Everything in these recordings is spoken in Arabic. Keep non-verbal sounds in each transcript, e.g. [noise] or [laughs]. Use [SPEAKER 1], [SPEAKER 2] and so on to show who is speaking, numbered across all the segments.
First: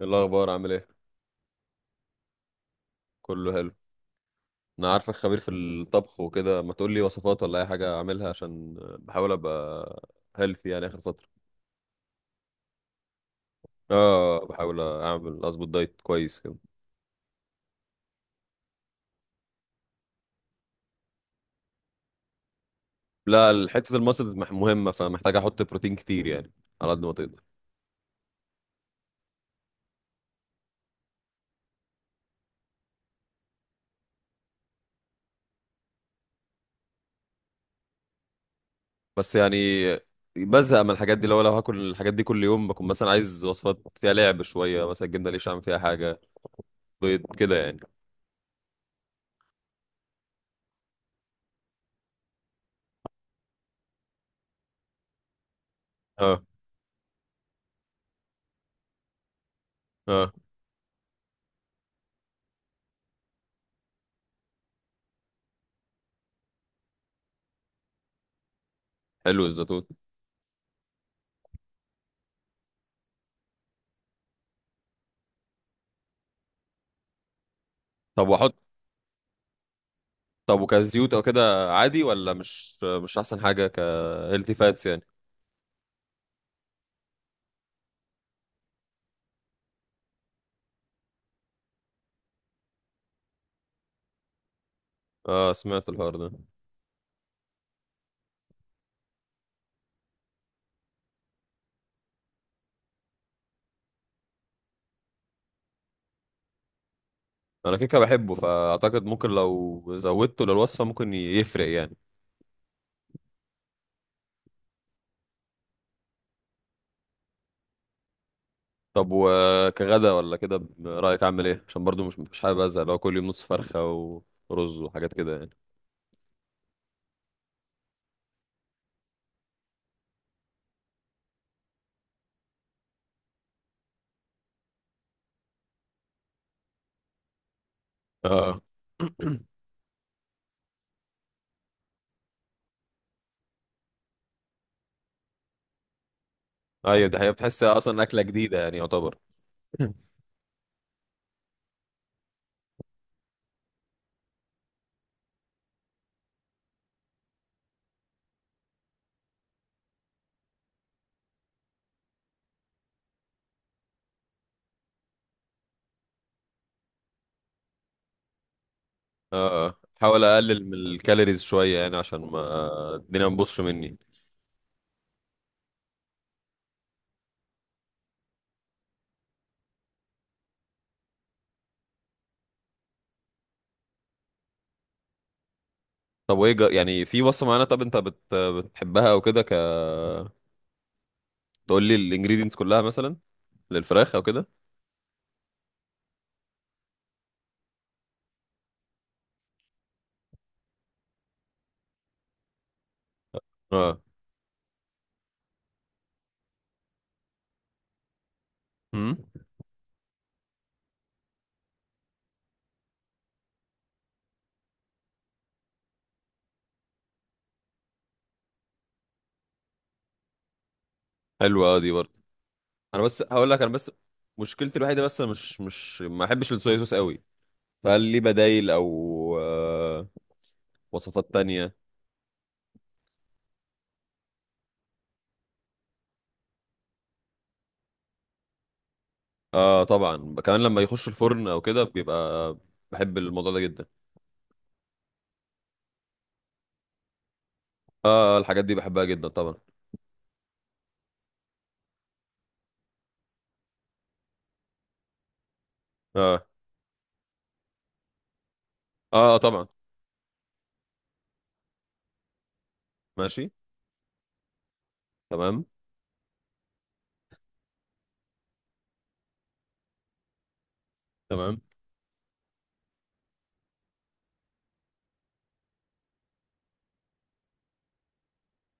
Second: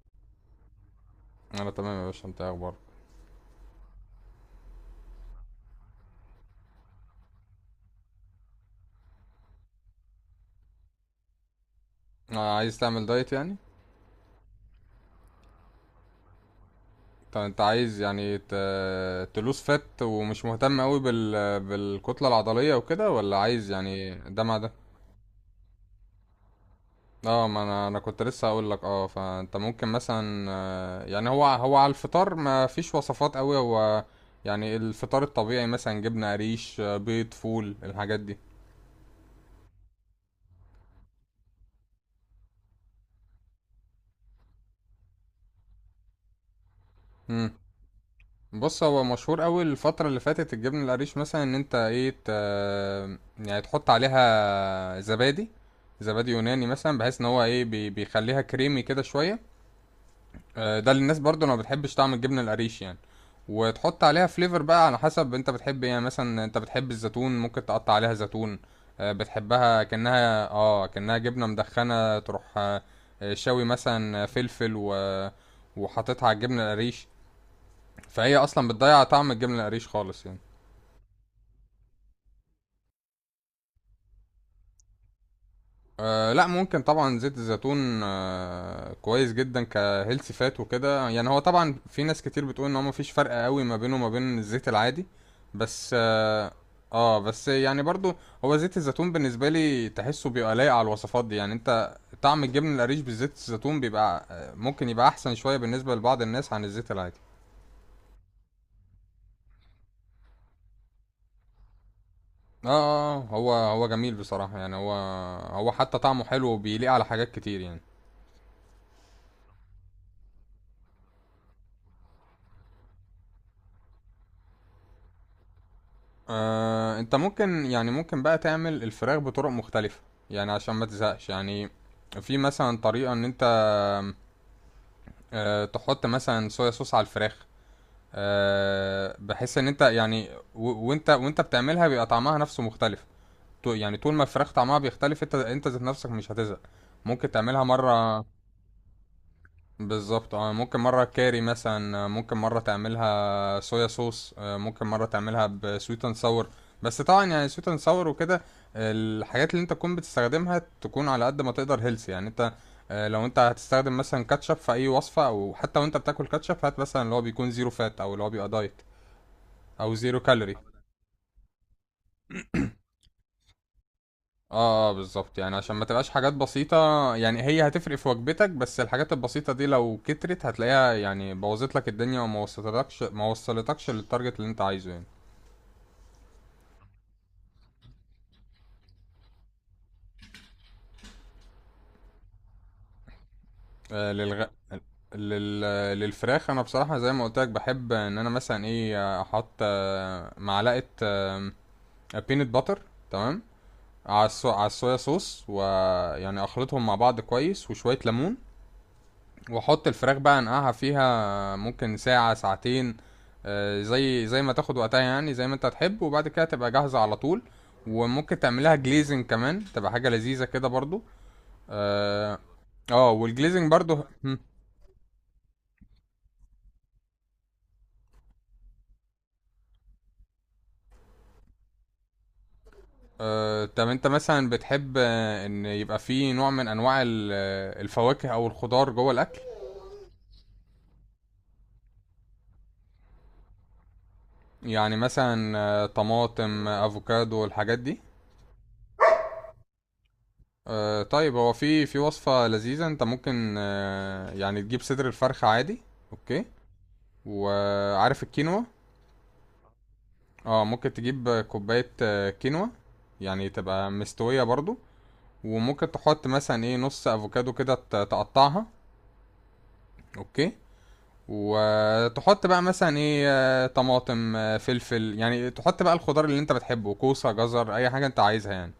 [SPEAKER 1] إيه الاخبار عامل ايه؟
[SPEAKER 2] انا تمام يا باشا، انت إيه اخبارك؟
[SPEAKER 1] كله حلو. انا عارفك خبير في الطبخ وكده، ما تقول لي وصفات ولا اي حاجه اعملها عشان بحاول ابقى هيلثي يعني اخر فتره.
[SPEAKER 2] عايز تعمل دايت يعني.
[SPEAKER 1] اه، بحاول اعمل، اظبط دايت كويس كده.
[SPEAKER 2] طب انت عايز يعني تلوس فات ومش مهتم قوي بالكتلة العضلية وكده، ولا
[SPEAKER 1] لا،
[SPEAKER 2] عايز
[SPEAKER 1] حته
[SPEAKER 2] يعني
[SPEAKER 1] المسلز
[SPEAKER 2] ده مع ده؟
[SPEAKER 1] مهمه، فمحتاج احط بروتين كتير يعني، على قد ما تقدر.
[SPEAKER 2] اه، ما انا كنت لسه هقول لك فانت ممكن مثلا، يعني هو على الفطار ما فيش وصفات قوي. هو يعني الفطار الطبيعي مثلا جبنة قريش، بيض، فول، الحاجات دي.
[SPEAKER 1] بس يعني بزهق من الحاجات دي. لو هاكل الحاجات دي كل يوم، بكون مثلا عايز وصفات فيها لعب شويه، مثلا الجبنه ليش اعمل فيها حاجه، بيض
[SPEAKER 2] مم.
[SPEAKER 1] كده يعني.
[SPEAKER 2] بص، هو مشهور قوي الفترة اللي فاتت الجبنة القريش مثلا، ان انت ايه يعني تحط عليها زبادي، زبادي
[SPEAKER 1] اه،
[SPEAKER 2] يوناني مثلا، بحيث ان هو ايه بيخليها كريمي كده شوية.
[SPEAKER 1] اه.
[SPEAKER 2] ده للناس برضو اللي ما بتحبش طعم الجبنة القريش يعني. وتحط عليها فليفر بقى على حسب انت بتحب ايه، يعني مثلا انت بتحب الزيتون ممكن تقطع عليها زيتون،
[SPEAKER 1] حلو
[SPEAKER 2] بتحبها
[SPEAKER 1] الزيتون.
[SPEAKER 2] كأنها جبنة مدخنة، تروح شوي مثلا فلفل وحاططها على الجبنة القريش،
[SPEAKER 1] طب
[SPEAKER 2] فهي
[SPEAKER 1] واحط،
[SPEAKER 2] اصلا بتضيع طعم الجبنه القريش خالص يعني.
[SPEAKER 1] طب وكزيوت او كده عادي ولا مش احسن حاجه كهيلثي فاتس يعني؟
[SPEAKER 2] لا، ممكن طبعا زيت الزيتون، كويس جدا كهيلثي فات وكده. يعني هو طبعا في ناس كتير بتقول ان هو مفيش فرق قوي ما بينه وما بين الزيت العادي،
[SPEAKER 1] اه، سمعت
[SPEAKER 2] بس
[SPEAKER 1] الحوار ده.
[SPEAKER 2] اه آه، بس يعني برضو هو زيت الزيتون بالنسبه لي تحسه بيبقى لايق على الوصفات دي، يعني انت طعم الجبن القريش بالزيت الزيتون بيبقى، ممكن يبقى احسن شويه بالنسبه لبعض الناس عن الزيت العادي.
[SPEAKER 1] انا كيكه بحبه، فاعتقد ممكن لو زودته للوصفه ممكن يفرق يعني.
[SPEAKER 2] اه، هو جميل بصراحه يعني. هو هو حتى طعمه حلو وبيليق على حاجات كتير يعني.
[SPEAKER 1] طب وكغدا ولا كده رايك اعمل ايه؟ عشان برضو مش حابب ازهق لو كل يوم نص فرخه ورز وحاجات كده يعني.
[SPEAKER 2] انت ممكن يعني ممكن بقى تعمل الفراخ بطرق مختلفة يعني، عشان ما تزهقش يعني. في مثلا طريقة، ان انت تحط مثلا صويا صوص على الفراخ،
[SPEAKER 1] اه.
[SPEAKER 2] بحيث ان انت يعني وانت بتعملها بيبقى طعمها نفسه مختلف. يعني طول ما الفراخ طعمها بيختلف، انت ذات نفسك مش هتزهق.
[SPEAKER 1] ايوه، ده
[SPEAKER 2] ممكن
[SPEAKER 1] هي بتحس
[SPEAKER 2] تعملها
[SPEAKER 1] اصلا اكله
[SPEAKER 2] مرة،
[SPEAKER 1] جديده يعني يعتبر. [clears throat] [laughs]
[SPEAKER 2] بالظبط، ممكن مرة كاري مثلا، ممكن مرة تعملها صويا صوص، ممكن مرة تعملها بسويت اند ساور. بس طبعا يعني سويت اند ساور وكده، الحاجات اللي انت تكون بتستخدمها تكون على قد ما تقدر هيلثي يعني. انت لو انت هتستخدم مثلا كاتشب في اي وصفة، او حتى وانت بتاكل كاتشب، هات مثلا اللي هو بيكون زيرو فات، او اللي هو بيبقى دايت،
[SPEAKER 1] اه، آه.
[SPEAKER 2] او زيرو
[SPEAKER 1] حاول
[SPEAKER 2] كالوري.
[SPEAKER 1] اقلل من الكالوريز شويه يعني، عشان ما الدنيا ما تبوظش مني.
[SPEAKER 2] اه بالظبط، يعني عشان ما تبقاش حاجات بسيطة يعني، هي هتفرق في وجبتك، بس الحاجات البسيطة دي لو كترت هتلاقيها يعني بوظت لك الدنيا، وما وصلتكش ما وصلتكش للتارجت اللي انت عايزه يعني.
[SPEAKER 1] طب وايه؟ يعني في وصفه معينه طب انت بتحبها او كده، ك، تقول لي الانجريدينتس كلها مثلا
[SPEAKER 2] آه
[SPEAKER 1] للفراخ او كده.
[SPEAKER 2] للغ... لل... للفراخ، انا بصراحة زي ما قلت لك، بحب ان انا مثلا ايه احط، معلقة بينت باتر، تمام،
[SPEAKER 1] اه.
[SPEAKER 2] على الصويا صوص، ويعني اخلطهم مع بعض كويس، وشوية ليمون،
[SPEAKER 1] امم.
[SPEAKER 2] واحط الفراخ بقى، انقعها فيها، ممكن ساعة ساعتين، زي ما تاخد وقتها، يعني زي ما انت هتحب، وبعد كده تبقى جاهزة على طول. وممكن تعملها جليزنج كمان، تبقى حاجة لذيذة كده برضو.
[SPEAKER 1] حلوه اه، دي برضه.
[SPEAKER 2] اه
[SPEAKER 1] انا بس هقول لك،
[SPEAKER 2] والجليزنج
[SPEAKER 1] انا بس
[SPEAKER 2] برضو. هم.
[SPEAKER 1] مشكلتي الوحيده بس انا مش ما احبش الصويا صوص قوي. فهل لي بدايل او آه، وصفات تانية؟
[SPEAKER 2] طب انت مثلا بتحب ان يبقى فيه نوع من انواع الفواكه او الخضار جوه الاكل؟
[SPEAKER 1] اه طبعا، كمان لما يخش الفرن او كده بيبقى، بحب الموضوع ده جدا.
[SPEAKER 2] يعني مثلا، طماطم، افوكادو، الحاجات دي.
[SPEAKER 1] اه الحاجات دي بحبها جدا طبعا.
[SPEAKER 2] طيب، هو في وصفة لذيذة، انت ممكن يعني تجيب صدر الفرخة عادي. اوكي،
[SPEAKER 1] اه،
[SPEAKER 2] وعارف الكينوا.
[SPEAKER 1] اه طبعا.
[SPEAKER 2] اه، ممكن تجيب كوباية كينوا، يعني
[SPEAKER 1] ماشي.
[SPEAKER 2] تبقى مستوية برضو.
[SPEAKER 1] تمام.
[SPEAKER 2] وممكن تحط مثلا ايه نص افوكادو كده تقطعها. اوكي،
[SPEAKER 1] تمام.
[SPEAKER 2] وتحط بقى مثلا ايه، طماطم، فلفل، يعني تحط بقى الخضار اللي انت بتحبه، كوسة، جزر، اي حاجة انت عايزها يعني.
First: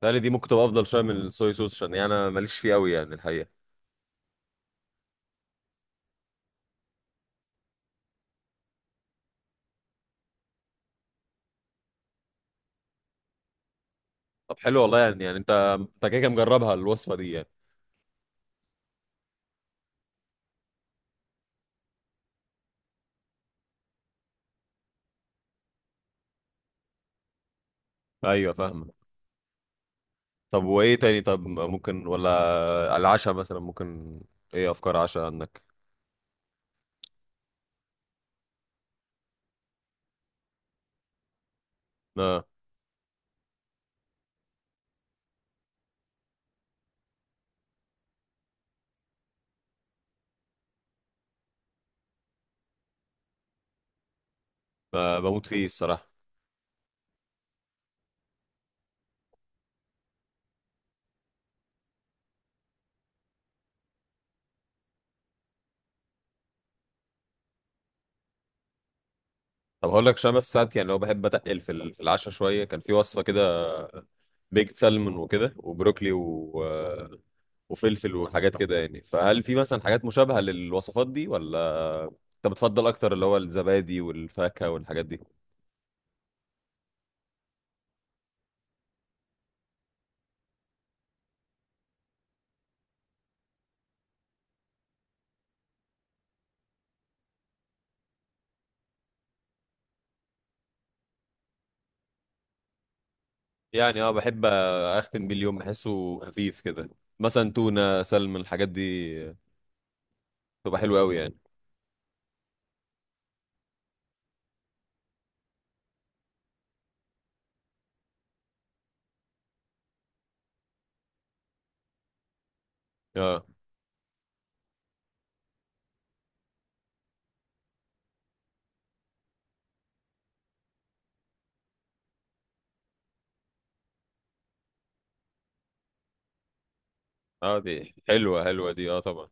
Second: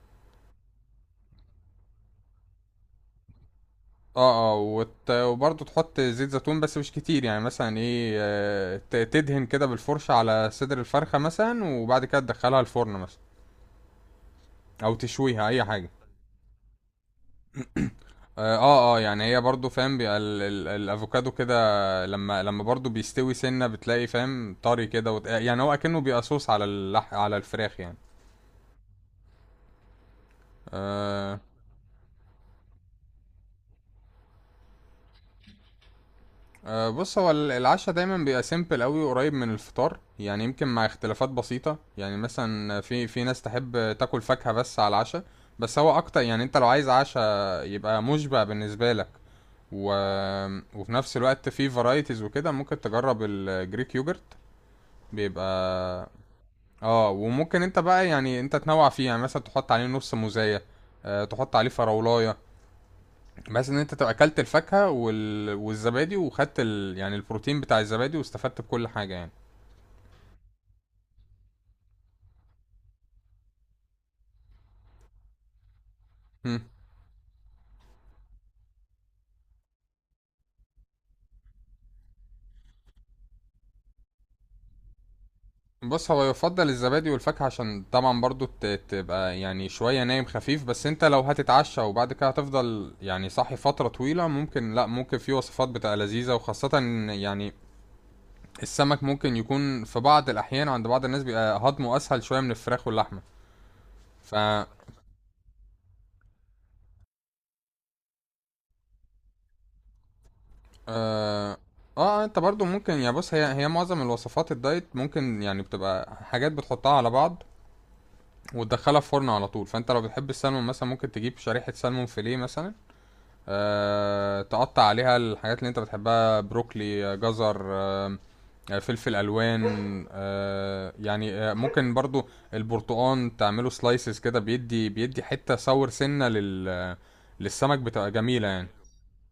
[SPEAKER 1] تهيألي دي ممكن تبقى افضل شويه من الصويا صوص، عشان يعني انا ماليش فيه قوي يعني الحقيقه.
[SPEAKER 2] اه، اه، وبرضه تحط زيت زيتون بس مش كتير، يعني مثلا ايه تدهن كده بالفرشة على صدر الفرخة مثلا، وبعد كده تدخلها الفرن مثلا،
[SPEAKER 1] طب حلو
[SPEAKER 2] او
[SPEAKER 1] والله، يعني يعني
[SPEAKER 2] تشويها،
[SPEAKER 1] انت،
[SPEAKER 2] اي حاجة.
[SPEAKER 1] انت كده كده مجربها الوصفه دي يعني؟
[SPEAKER 2] اه، يعني هي برضه فاهم، بيبقى الافوكادو كده، لما برضه بيستوي سنة بتلاقي فاهم طري كده، يعني هو اكنه بيبقى صوص على الفراخ يعني.
[SPEAKER 1] ايوه فاهمه. طب وايه تاني؟
[SPEAKER 2] آه
[SPEAKER 1] طب ممكن ولا، على العشاء مثلا، ممكن، ايه افكار عشاء عندك؟
[SPEAKER 2] أه بص، هو العشاء دايما بيبقى سيمبل قوي، قريب من الفطار يعني، يمكن مع اختلافات بسيطة. يعني
[SPEAKER 1] اه،
[SPEAKER 2] مثلا في ناس تحب تاكل فاكهة بس على العشاء، بس هو اكتر يعني انت لو عايز عشاء يبقى مشبع بالنسبة لك، و... وفي نفس الوقت في فرايتيز وكده، ممكن تجرب الجريك يوجرت.
[SPEAKER 1] بموت فيه
[SPEAKER 2] بيبقى،
[SPEAKER 1] الصراحه.
[SPEAKER 2] اه، وممكن انت بقى يعني انت تنوع فيه، يعني مثلا تحط عليه نص موزاية، تحط عليه فراولاية، بس ان انت تبقى اكلت الفاكهة والزبادي، وخدت يعني البروتين بتاع الزبادي، واستفدت بكل حاجة يعني.
[SPEAKER 1] طب هقول لك، عشان بس ساعات يعني لو بحب اتقل في في العشاء شويه، كان في وصفه كده بيكت سالمون وكده وبروكلي
[SPEAKER 2] مم.
[SPEAKER 1] و... وفلفل وحاجات كده يعني، فهل في مثلا حاجات مشابهه للوصفات دي ولا انت بتفضل اكتر اللي هو الزبادي والفاكهه والحاجات دي؟
[SPEAKER 2] بص، هو يفضل الزبادي والفاكهة عشان طبعا برضو تبقى يعني شوية نايم خفيف. بس انت لو هتتعشى وبعد كده هتفضل يعني صاحي فترة طويلة، ممكن لا ممكن في وصفات بتبقى لذيذة، وخاصة إن يعني السمك ممكن يكون في بعض الأحيان عند بعض الناس بيبقى هضمه أسهل شوية من الفراخ واللحمة.
[SPEAKER 1] يعني اه،
[SPEAKER 2] ف،
[SPEAKER 1] بحب اختم بيه اليوم، بحسه خفيف كده. مثلا تونه، سلمون، الحاجات دي تبقى حلوه قوي يعني.
[SPEAKER 2] اه اه انت برضو ممكن يعني، بص، هي معظم الوصفات الدايت ممكن يعني بتبقى حاجات بتحطها على بعض وتدخلها في فرن على طول. فانت لو بتحب السلمون مثلا، ممكن تجيب شريحة سلمون فيليه مثلا،
[SPEAKER 1] اه،
[SPEAKER 2] تقطع عليها الحاجات اللي انت بتحبها، بروكلي، جزر، فلفل الوان، يعني، ممكن برضو البرتقان تعمله سلايسز كده، بيدي بيدي، حتة صور سنة لل
[SPEAKER 1] اه دي
[SPEAKER 2] للسمك بتبقى
[SPEAKER 1] حلوه،
[SPEAKER 2] جميلة يعني.
[SPEAKER 1] حلوه دي، اه طبعا.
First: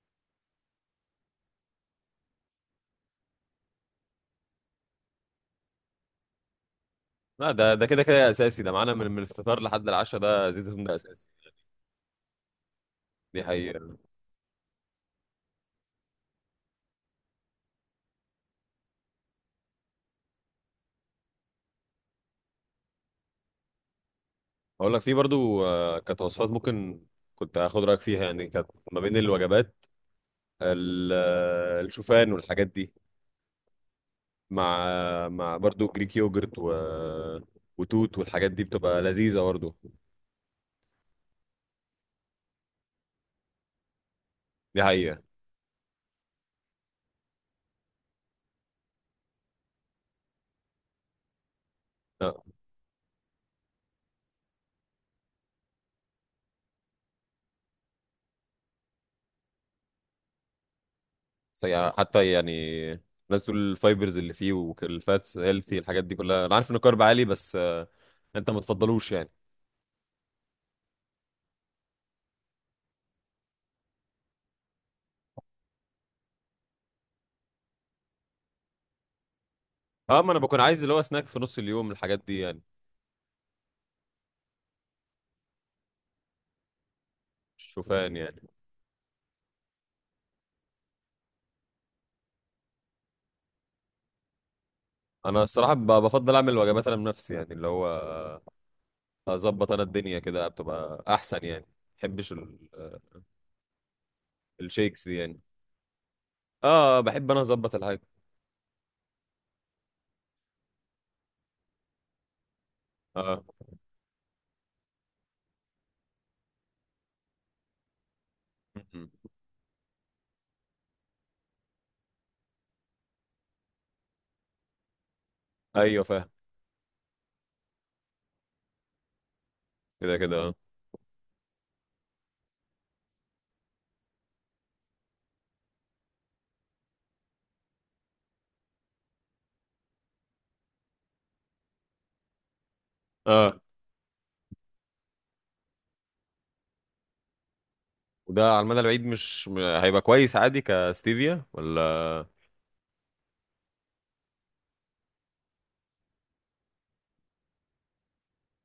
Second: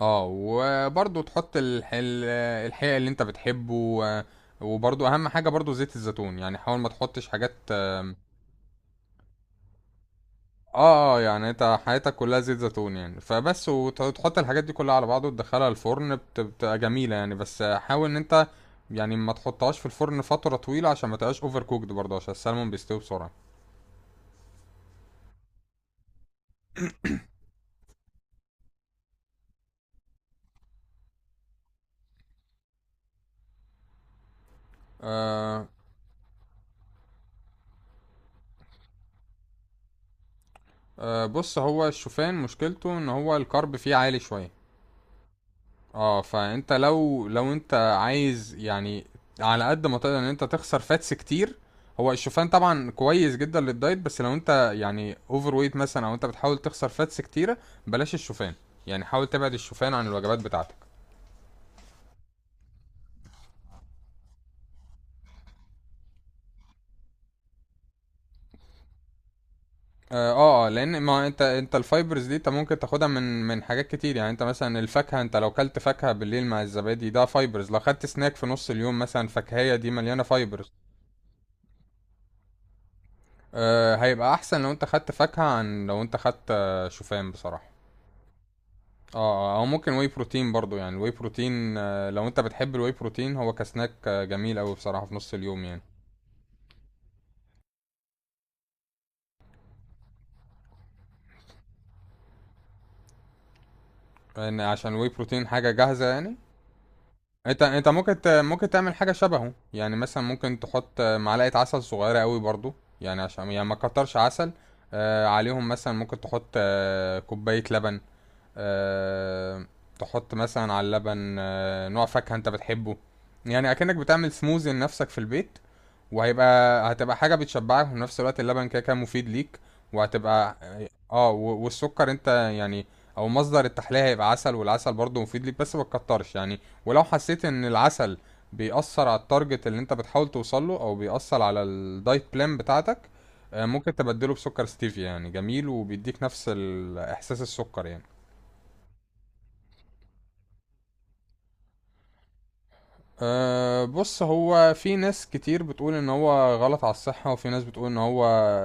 [SPEAKER 2] اه، وبرضو تحط الحقيقة اللي انت بتحبه، وبرضو اهم حاجة برضو زيت الزيتون، يعني حاول ما تحطش
[SPEAKER 1] لا
[SPEAKER 2] حاجات
[SPEAKER 1] ده، ده كده كده اساسي. ده معانا من الفطار لحد العشاء، ده زيت الزيتون ده اساسي.
[SPEAKER 2] يعني انت حياتك كلها زيت زيتون يعني،
[SPEAKER 1] دي
[SPEAKER 2] فبس،
[SPEAKER 1] حقيقة.
[SPEAKER 2] وتحط الحاجات دي كلها على بعض وتدخلها الفرن، بتبقى جميلة يعني. بس حاول ان انت يعني ما تحطهاش في الفرن فترة طويلة عشان ما تبقاش اوفر كوكد، برضه عشان السلمون بيستوي بسرعة.
[SPEAKER 1] اقول لك، في برضو آه، كانت وصفات ممكن كنت هاخد رايك فيها يعني، كانت ما بين الوجبات، آه، الشوفان والحاجات دي، مع آه، مع
[SPEAKER 2] آه
[SPEAKER 1] برضو جريك يوجرت و... وتوت والحاجات دي بتبقى لذيذه برضو.
[SPEAKER 2] بص، هو الشوفان مشكلته ان هو الكارب فيه عالي شوية،
[SPEAKER 1] دي حقيقه.
[SPEAKER 2] اه. فانت لو انت عايز يعني على قد ما تقدر ان انت تخسر فاتس كتير، هو
[SPEAKER 1] لا
[SPEAKER 2] الشوفان طبعا كويس جدا للدايت، بس لو انت يعني اوفر ويت مثلا، او انت بتحاول تخسر فاتس كتيره، بلاش الشوفان، يعني حاول تبعد الشوفان عن الوجبات بتاعتك.
[SPEAKER 1] حتى يعني الناس تقول الفايبرز اللي فيه والفاتس هيلثي، الحاجات دي كلها، انا عارف ان الكارب عالي، بس آه، انت ما تفضلوش يعني؟
[SPEAKER 2] لان ما انت الفايبرز دي انت ممكن تاخدها من حاجات كتير. يعني انت مثلا الفاكهه، انت لو كلت فاكهه بالليل مع الزبادي ده فايبرز، لو خدت سناك في نص اليوم مثلا فاكهيه، دي
[SPEAKER 1] اه،
[SPEAKER 2] مليانه
[SPEAKER 1] ما انا بكون
[SPEAKER 2] فايبرز.
[SPEAKER 1] عايز اللي هو سناك في نص اليوم الحاجات دي يعني.
[SPEAKER 2] هيبقى احسن لو انت خدت فاكهة عن لو انت خدت شوفان بصراحة.
[SPEAKER 1] الشوفان يعني.
[SPEAKER 2] او ممكن واي بروتين برضو، يعني الواي بروتين، لو انت بتحب الواي بروتين هو كسناك، جميل اوي بصراحة في نص
[SPEAKER 1] انا
[SPEAKER 2] اليوم
[SPEAKER 1] الصراحه
[SPEAKER 2] يعني،
[SPEAKER 1] بفضل اعمل وجبات انا بنفسي يعني، اللي هو اظبط انا الدنيا كده بتبقى احسن يعني. ما بحبش
[SPEAKER 2] لان عشان
[SPEAKER 1] الشيكس
[SPEAKER 2] الواي
[SPEAKER 1] دي يعني.
[SPEAKER 2] بروتين حاجة جاهزة يعني.
[SPEAKER 1] اه بحب انا
[SPEAKER 2] انت
[SPEAKER 1] اظبط
[SPEAKER 2] انت
[SPEAKER 1] الحاجه.
[SPEAKER 2] ممكن ممكن تعمل حاجة شبهه يعني. مثلا ممكن تحط، معلقة عسل صغيرة اوي برضو، يعني
[SPEAKER 1] اه.
[SPEAKER 2] عشان يعني ما كترش عسل عليهم. مثلا ممكن تحط كوباية لبن،
[SPEAKER 1] م-م.
[SPEAKER 2] آه، تحط مثلا على اللبن نوع فاكهة انت بتحبه، يعني اكنك بتعمل سموزي لنفسك في البيت.
[SPEAKER 1] ايوه فاهم.
[SPEAKER 2] هتبقى حاجة بتشبعك، وفي نفس الوقت اللبن كده كده مفيد ليك،
[SPEAKER 1] كده كده اه.
[SPEAKER 2] وهتبقى والسكر انت يعني، او مصدر التحلية هيبقى عسل، والعسل برضه مفيد ليك بس ما تكترش يعني. ولو حسيت ان العسل بيأثر على التارجت اللي انت بتحاول توصله، او بيأثر على الدايت بلان بتاعتك،
[SPEAKER 1] اه،
[SPEAKER 2] ممكن تبدله بسكر ستيفيا يعني، جميل وبيديك نفس احساس السكر يعني.
[SPEAKER 1] وده على المدى البعيد مش م- هيبقى كويس عادي كستيفيا ولا؟
[SPEAKER 2] بص، هو في ناس كتير بتقول ان هو غلط على الصحة، وفي ناس بتقول ان هو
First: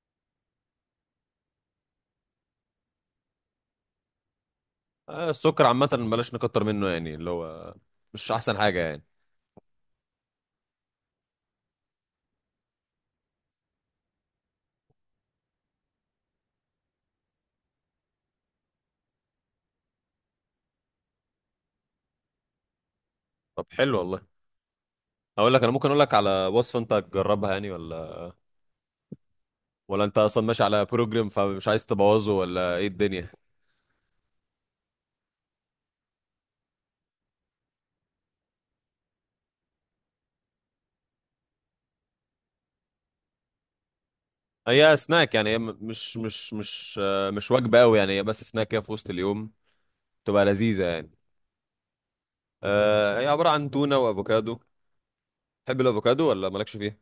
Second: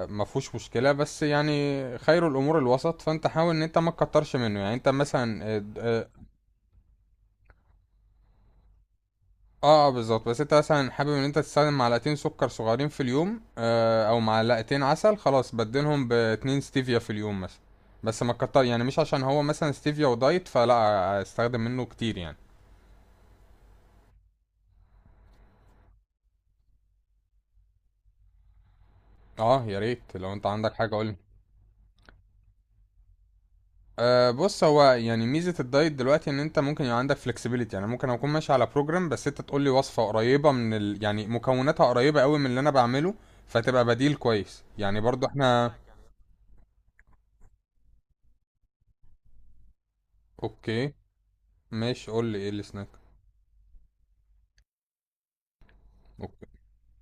[SPEAKER 2] ما فيهوش مشكلة، بس يعني خير الامور الوسط، فانت حاول ان انت ما تكترش منه يعني. انت
[SPEAKER 1] آه
[SPEAKER 2] مثلا،
[SPEAKER 1] السكر عامه
[SPEAKER 2] اه
[SPEAKER 1] بلاش نكتر منه يعني، اللي هو مش احسن حاجه يعني.
[SPEAKER 2] بالظبط، بس انت مثلا حابب ان انت تستخدم معلقتين سكر صغيرين في اليوم، او معلقتين عسل، خلاص بدلهم باتنين ستيفيا في اليوم مثلا، بس ما تكتر يعني، مش عشان هو مثلا ستيفيا ودايت فلا استخدم منه كتير يعني.
[SPEAKER 1] طب حلو والله. اقول لك، انا ممكن اقول لك على وصفه انت تجربها يعني، ولا
[SPEAKER 2] اه، يا
[SPEAKER 1] ولا انت
[SPEAKER 2] ريت لو
[SPEAKER 1] اصلا
[SPEAKER 2] انت
[SPEAKER 1] ماشي
[SPEAKER 2] عندك
[SPEAKER 1] على
[SPEAKER 2] حاجة قولي.
[SPEAKER 1] بروجرام فمش عايز تبوظه ولا ايه الدنيا؟
[SPEAKER 2] بص، هو يعني ميزة الدايت دلوقتي ان انت ممكن يبقى عندك flexibility، يعني ممكن اكون ماشي على بروجرام بس انت تقول لي وصفة قريبة يعني مكوناتها قريبة قوي من اللي انا بعمله، فتبقى بديل كويس
[SPEAKER 1] هي
[SPEAKER 2] يعني برضو
[SPEAKER 1] سناك يعني، هي
[SPEAKER 2] احنا.
[SPEAKER 1] مش وجبة قوي يعني، هي بس سناك كده في وسط اليوم، تبقى لذيذة
[SPEAKER 2] اوكي،
[SPEAKER 1] يعني.
[SPEAKER 2] ماشي، قول لي ايه السناك.
[SPEAKER 1] آه، هي عبارة عن تونة وافوكادو. تحب الافوكادو
[SPEAKER 2] اوكي،
[SPEAKER 1] ولا مالكش فيه؟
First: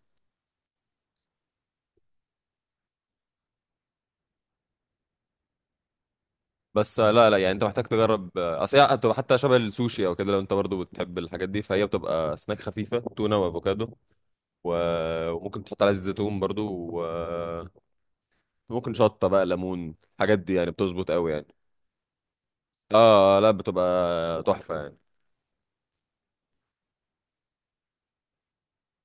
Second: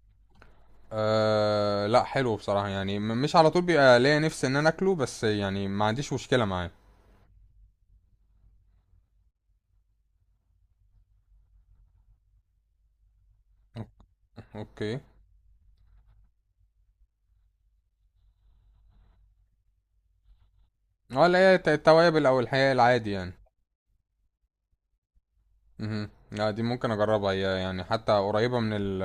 [SPEAKER 2] لا، حلو بصراحة يعني، مش على طول بيبقى ليا نفسي ان انا اكله، بس يعني ما عنديش مشكلة معاه.
[SPEAKER 1] بس آه، لا لا يعني انت محتاج تجرب آه، اصل هي بتبقى حتى شبه السوشي او كده، لو انت برضو بتحب الحاجات دي، فهي بتبقى سناك خفيفة، تونة وافوكادو،
[SPEAKER 2] اوكي،
[SPEAKER 1] وممكن تحط عليها زيت زيتون برضو، و، وممكن شطة بقى، ليمون، الحاجات دي يعني بتظبط
[SPEAKER 2] اه،
[SPEAKER 1] قوي
[SPEAKER 2] لا،
[SPEAKER 1] يعني.
[SPEAKER 2] هي التوابل او الحقيقة العادي يعني.
[SPEAKER 1] اه، آه، لا بتبقى تحفة يعني.
[SPEAKER 2] مهم. لا، دي ممكن اجربها هي، يعني حتى قريبة من ال،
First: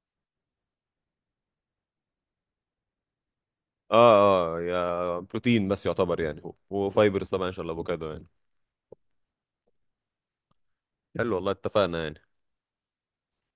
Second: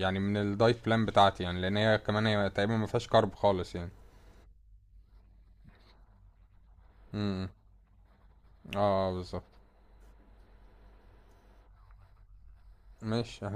[SPEAKER 2] يعني من الدايت بلان بتاعتي، يعني لان هي كمان هي تقريبا ما فيهاش كارب خالص يعني.
[SPEAKER 1] اه، اه يا بروتين بس يعتبر يعني، وفايبرز طبعا
[SPEAKER 2] امم،
[SPEAKER 1] ان شاء الله، افوكادو يعني.
[SPEAKER 2] اه، بالظبط.
[SPEAKER 1] حلو والله، اتفقنا يعني.
[SPEAKER 2] ماشي.